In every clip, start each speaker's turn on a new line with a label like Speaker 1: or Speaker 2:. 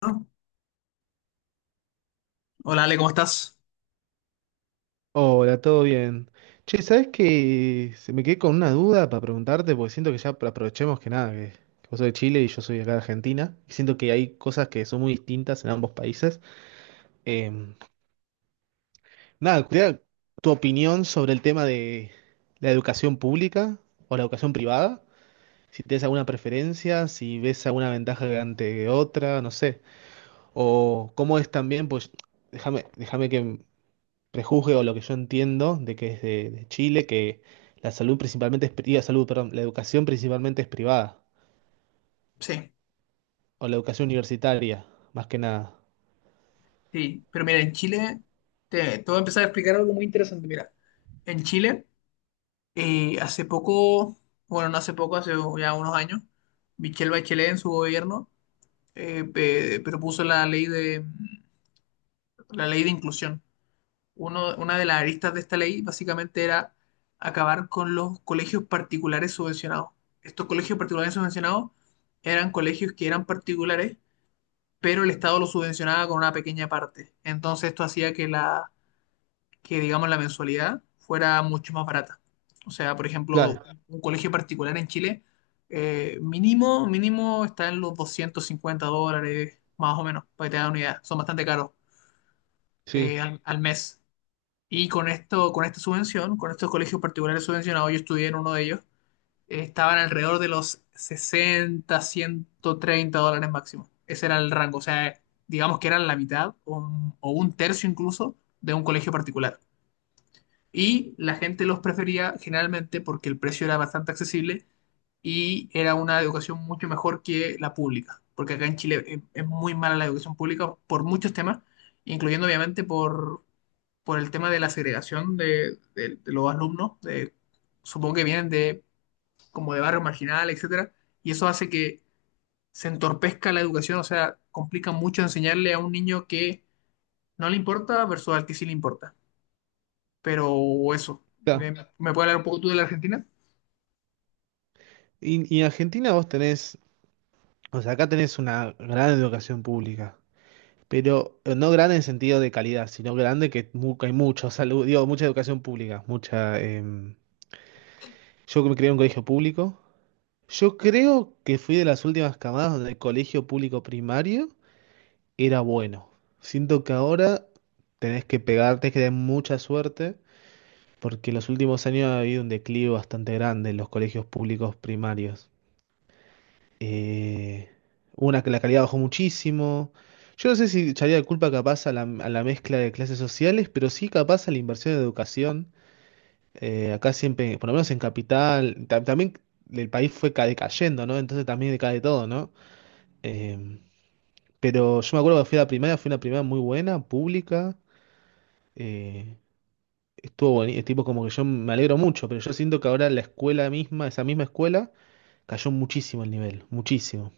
Speaker 1: ¿No? Hola Ale, ¿cómo estás?
Speaker 2: Hola, ¿todo bien? Che, ¿sabes que se me quedé con una duda para preguntarte? Porque siento que ya aprovechemos que nada, que vos sos de Chile y yo soy de acá de Argentina. Y siento que hay cosas que son muy distintas en ambos países. Em, Nada, quería tu opinión sobre el tema de la educación pública o la educación privada. Si tienes alguna preferencia, si ves alguna ventaja ante otra, no sé. O cómo es también, pues déjame que prejuzgue o lo que yo entiendo de que es de Chile, que la salud principalmente es, la salud, perdón, la educación principalmente es privada,
Speaker 1: Sí,
Speaker 2: o la educación universitaria, más que nada.
Speaker 1: sí, pero mira, en Chile te voy a empezar a explicar algo muy interesante. Mira, en Chile, hace poco, bueno, no hace poco, hace ya unos años, Michelle Bachelet en su gobierno propuso la la ley de inclusión. Una de las aristas de esta ley básicamente era acabar con los colegios particulares subvencionados. Estos colegios particulares subvencionados eran colegios que eran particulares, pero el Estado lo subvencionaba con una pequeña parte. Entonces esto hacía que, digamos, la mensualidad fuera mucho más barata. O sea, por ejemplo,
Speaker 2: Claro,
Speaker 1: un colegio particular en Chile, mínimo, mínimo está en los $250, más o menos, para que te hagan una idea. Son bastante caros
Speaker 2: sí,
Speaker 1: al mes. Y con esto, con esta subvención, con estos colegios particulares subvencionados, yo estudié en uno de ellos, estaban alrededor de los 60, $130 máximo. Ese era el rango, o sea, digamos que eran la mitad o o un tercio incluso de un colegio particular. Y la gente los prefería generalmente porque el precio era bastante accesible y era una educación mucho mejor que la pública, porque acá en Chile es muy mala la educación pública por muchos temas, incluyendo obviamente por el tema de la segregación de los alumnos, de- supongo que vienen de como de barrio marginal, etcétera, y eso hace que se entorpezca la educación. O sea, complica mucho enseñarle a un niño que no le importa versus al que sí le importa. Pero eso,
Speaker 2: claro.
Speaker 1: me puedes hablar un poco tú de la Argentina?
Speaker 2: Y en Argentina vos tenés, o sea, acá tenés una gran educación pública, pero no grande en sentido de calidad, sino grande que que hay mucho salud, digo, mucha educación pública, mucha... yo que me crié en un colegio público. Yo creo que fui de las últimas camadas donde el colegio público primario era bueno. Siento que ahora tenés que pegar, tenés que tener mucha suerte, porque en los últimos años ha habido un declive bastante grande en los colegios públicos primarios. Eh, una que la calidad bajó muchísimo. Yo no sé si echaría de culpa capaz a la mezcla de clases sociales, pero sí capaz a la inversión en educación. Acá siempre, por lo menos en Capital, también el país fue decayendo, ¿no? Entonces también decae todo, ¿no? Eh, pero yo me acuerdo que fui a la primaria, fue una primaria muy buena, pública. Eh, Estuvo bonito, tipo como que yo me alegro mucho, pero yo siento que ahora la escuela misma, esa misma escuela, cayó muchísimo el nivel, muchísimo.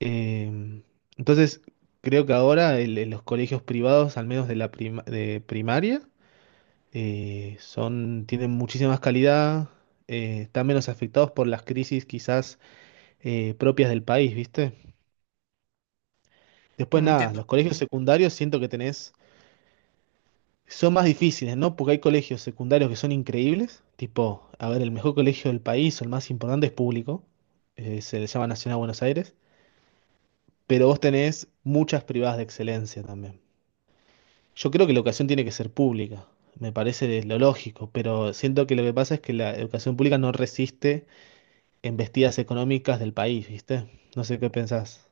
Speaker 2: Eh, entonces, creo que ahora los colegios privados, al menos de de primaria, son, tienen muchísima más calidad, están menos afectados por las crisis quizás propias del país, ¿viste? Después
Speaker 1: No
Speaker 2: nada,
Speaker 1: entiendo.
Speaker 2: los colegios secundarios siento que tenés... Son más difíciles, ¿no? Porque hay colegios secundarios que son increíbles, tipo, a ver, el mejor colegio del país o el más importante es público, se le llama Nacional Buenos Aires, pero vos tenés muchas privadas de excelencia también. Yo creo que la educación tiene que ser pública, me parece lo lógico, pero siento que lo que pasa es que la educación pública no resiste embestidas económicas del país, ¿viste? No sé qué pensás.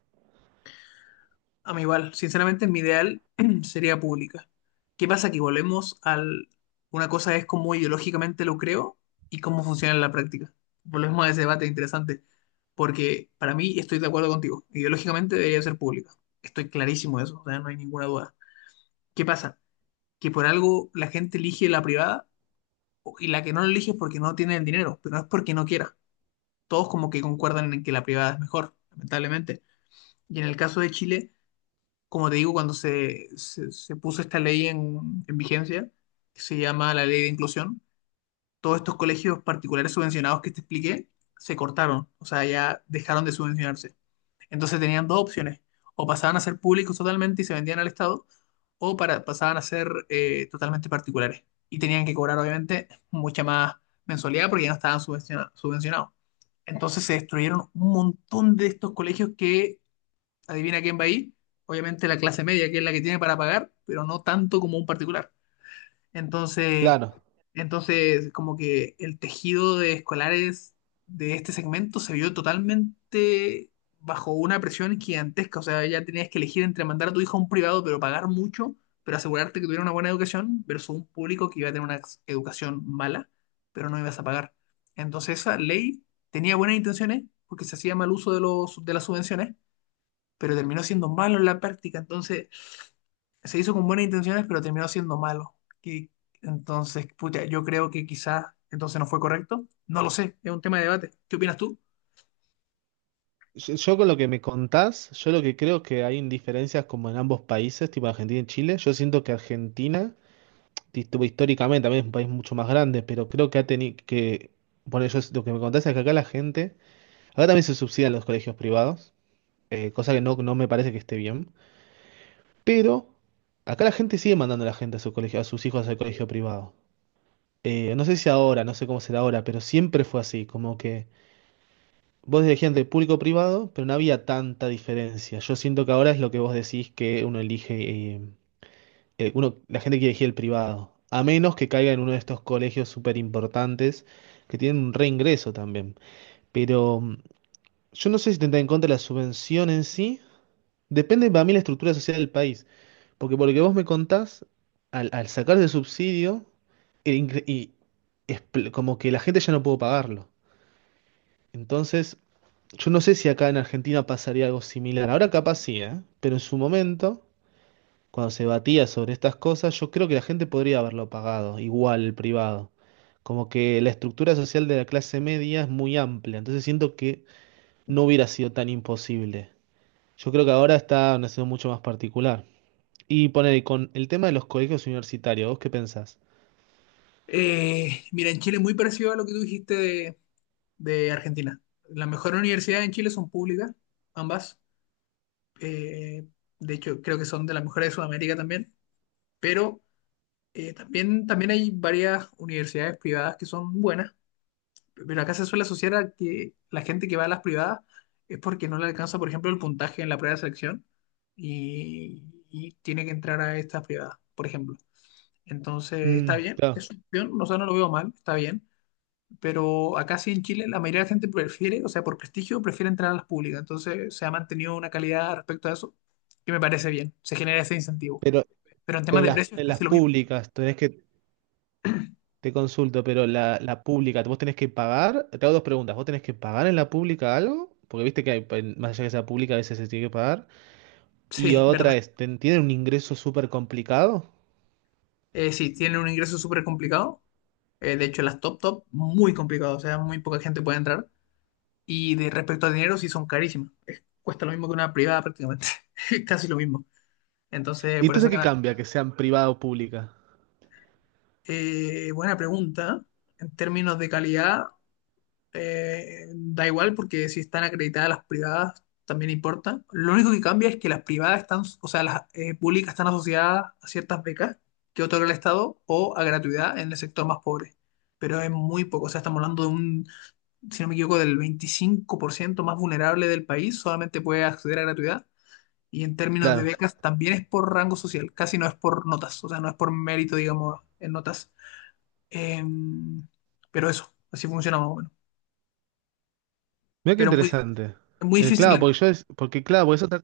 Speaker 1: A mí igual, sinceramente mi ideal sería pública. ¿Qué pasa? Que volvemos al... Una cosa es cómo ideológicamente lo creo y cómo funciona en la práctica. Volvemos a ese debate interesante, porque para mí estoy de acuerdo contigo. Ideológicamente debería ser pública. Estoy clarísimo de eso, o sea, no hay ninguna duda. ¿Qué pasa? Que por algo la gente elige la privada o- y la que no la elige es porque no tiene el dinero, pero no es porque no quiera. Todos como que concuerdan en que la privada es mejor, lamentablemente. Y en el caso de Chile, como te digo, cuando se puso esta ley en vigencia, que se llama la ley de inclusión, todos estos colegios particulares subvencionados que te expliqué se cortaron, o sea, ya dejaron de subvencionarse. Entonces tenían dos opciones: o pasaban a ser públicos totalmente y se vendían al Estado, o pasaban a ser totalmente particulares. Y tenían que cobrar, obviamente, mucha más mensualidad porque ya no estaban subvenciona- subvencionados. Entonces se destruyeron un montón de estos colegios que, adivina quién va ahí, obviamente la clase media, que es la que tiene para pagar, pero no tanto como un particular. Entonces,
Speaker 2: Claro.
Speaker 1: entonces como que el tejido de escolares de este segmento se vio totalmente bajo una presión gigantesca. O sea, ya tenías que elegir entre mandar a tu hijo a un privado, pero pagar mucho, pero asegurarte que tuviera una buena educación, versus un público que iba a tener una ex- educación mala, pero no ibas a pagar. Entonces, esa ley tenía buenas intenciones porque se hacía mal uso de las subvenciones, pero terminó siendo malo en la práctica. Entonces, se hizo con buenas intenciones, pero terminó siendo malo. Y entonces, puta, yo creo que quizás entonces no fue correcto. No lo sé, es un tema de debate. ¿Qué opinas tú?
Speaker 2: Yo con lo que me contás, yo lo que creo que hay indiferencias como en ambos países, tipo Argentina y Chile, yo siento que Argentina tipo, históricamente también es un país mucho más grande, pero creo que ha tenido que, por eso lo que me contás es que acá la gente, acá también se subsidian los colegios privados, cosa que no, no me parece que esté bien, pero acá la gente sigue mandando a la gente a su colegio, a sus hijos al colegio privado. No sé si ahora, no sé cómo será ahora, pero siempre fue así, como que vos elegías entre público privado, pero no había tanta diferencia. Yo siento que ahora es lo que vos decís que uno elige, uno, la gente quiere elegir el privado, a menos que caiga en uno de estos colegios súper importantes que tienen un reingreso también. Pero yo no sé si tendrá en contra la subvención en sí. Depende para mí la estructura social del país. Porque por lo que vos me contás, al sacar ese subsidio, el ingre- y expl- como que la gente ya no pudo pagarlo. Entonces, yo no sé si acá en Argentina pasaría algo similar. Ahora capaz sí, ¿eh? Pero en su momento cuando se batía sobre estas cosas, yo creo que la gente podría haberlo pagado, igual el privado. Como que la estructura social de la clase media es muy amplia, entonces siento que no hubiera sido tan imposible. Yo creo que ahora está una situación mucho más particular. Y poner y con el tema de los colegios universitarios, ¿vos qué pensás?
Speaker 1: Mira, en Chile es muy parecido a lo que tú dijiste de Argentina. Las mejores universidades en Chile son públicas, ambas. Eh, de hecho, creo que son de las mejores de Sudamérica también. Pero también hay varias universidades privadas que son buenas. Pero acá se suele asociar a que la gente que va a las privadas es porque no le alcanza, por ejemplo, el puntaje en la prueba de selección y tiene que entrar a estas privadas, por ejemplo. Entonces, está
Speaker 2: Mm,
Speaker 1: bien,
Speaker 2: claro,
Speaker 1: es una opción, o sea, no lo veo mal, está bien. Pero acá sí en Chile la mayoría de la gente prefiere, o sea, por prestigio, prefiere entrar a las públicas. Entonces, se ha mantenido una calidad respecto a eso que me parece bien, se genera ese incentivo.
Speaker 2: pero,
Speaker 1: Pero en temas de precios es
Speaker 2: en las
Speaker 1: casi lo mismo.
Speaker 2: públicas, tenés que, te consulto, pero la pública, ¿vos tenés que pagar? Te hago dos preguntas, ¿vos tenés que pagar en la pública algo? Porque viste que hay, más allá que sea pública, a veces se tiene que pagar. Y
Speaker 1: Sí,
Speaker 2: otra
Speaker 1: verdad.
Speaker 2: es, tienen un ingreso súper complicado.
Speaker 1: Sí, tienen un ingreso súper complicado. De hecho, las top top, muy complicado. O sea, muy poca gente puede entrar. Y de respecto a dinero, sí son carísimas. Cuesta lo mismo que una privada prácticamente. Casi lo mismo. Entonces,
Speaker 2: ¿Y
Speaker 1: por eso
Speaker 2: entonces
Speaker 1: que...
Speaker 2: qué
Speaker 1: nada.
Speaker 2: cambia que sean privada o pública?
Speaker 1: Buena pregunta. En términos de calidad, da igual porque si están acreditadas las privadas también importa. Lo único que cambia es que las privadas están, o sea, las públicas están asociadas a ciertas becas que otorga el Estado o a gratuidad en el sector más pobre. Pero es muy poco, o sea, estamos hablando de un, si no me equivoco, del 25% más vulnerable del país, solamente puede acceder a gratuidad. Y en términos de
Speaker 2: Claro.
Speaker 1: becas también es por rango social, casi no es por notas, o sea, no es por mérito, digamos, en notas. Em, pero eso, así funciona más o menos.
Speaker 2: Mira qué
Speaker 1: Pero muy,
Speaker 2: interesante.
Speaker 1: muy difícil
Speaker 2: Claro, porque
Speaker 1: entender.
Speaker 2: porque claro, porque eso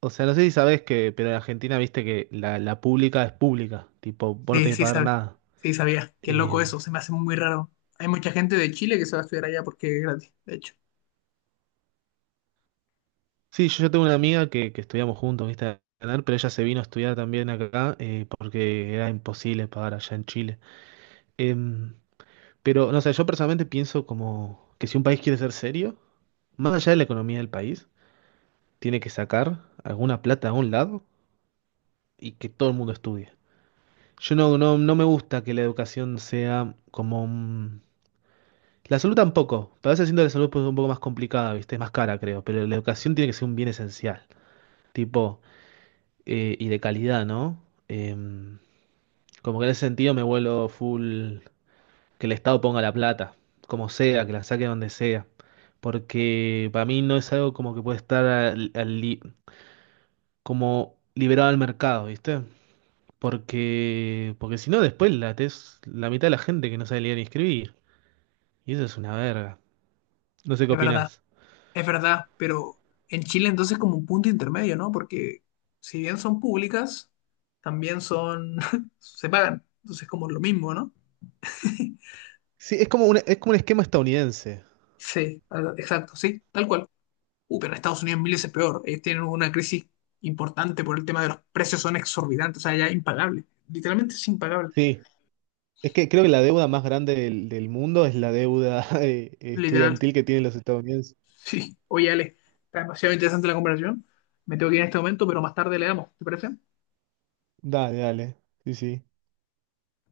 Speaker 2: o sea, no sé si sabes que, pero en Argentina viste que la pública es pública, tipo, vos no
Speaker 1: Sí,
Speaker 2: tenés que
Speaker 1: sí
Speaker 2: pagar
Speaker 1: sabía.
Speaker 2: nada.
Speaker 1: Sí sabía. Qué loco
Speaker 2: Eh,
Speaker 1: eso. Se me hace muy raro. Hay mucha gente de Chile que se va a estudiar allá porque es gratis, de hecho.
Speaker 2: sí, yo tengo una amiga que estudiamos juntos, viste, a ganar, pero ella se vino a estudiar también acá, porque era imposible pagar allá en Chile. Em, pero, no sé, yo personalmente pienso como que si un país quiere ser serio, más allá de la economía del país, tiene que sacar alguna plata a un lado y que todo el mundo estudie. Yo no me gusta que la educación sea como... un- La salud tampoco, pero a veces siento que la salud pues, un poco más complicada, ¿viste? Es más cara, creo, pero la educación tiene que ser un bien esencial, tipo, y de calidad, ¿no? Em, Como que en ese sentido me vuelo full, que el Estado ponga la plata, como sea, que la saque donde sea, porque para mí no es algo como que puede estar como liberado al mercado, ¿viste? Porque, porque si no, después la es la mitad de la gente que no sabe leer ni escribir. Y eso es una verga. No sé qué
Speaker 1: Es verdad.
Speaker 2: opinás.
Speaker 1: Es verdad. Pero en Chile entonces como un punto intermedio, ¿no? Porque si bien son públicas, también son... se pagan. Entonces como lo mismo, ¿no?
Speaker 2: Sí, es como un esquema estadounidense.
Speaker 1: Sí, ah, exacto, sí, tal cual. Pero en Estados Unidos mil veces peor. Ellos tienen una crisis importante por el tema de los precios, son exorbitantes, o sea, ya impagable. Literalmente es impagable.
Speaker 2: Sí, es que creo que la deuda más grande del mundo es la deuda
Speaker 1: Literal.
Speaker 2: estudiantil que tienen los estadounidenses.
Speaker 1: Sí, oye Ale, está demasiado interesante la conversación. Me tengo que ir en este momento, pero más tarde le damos, ¿te parece?
Speaker 2: Dale, dale. Sí, sí.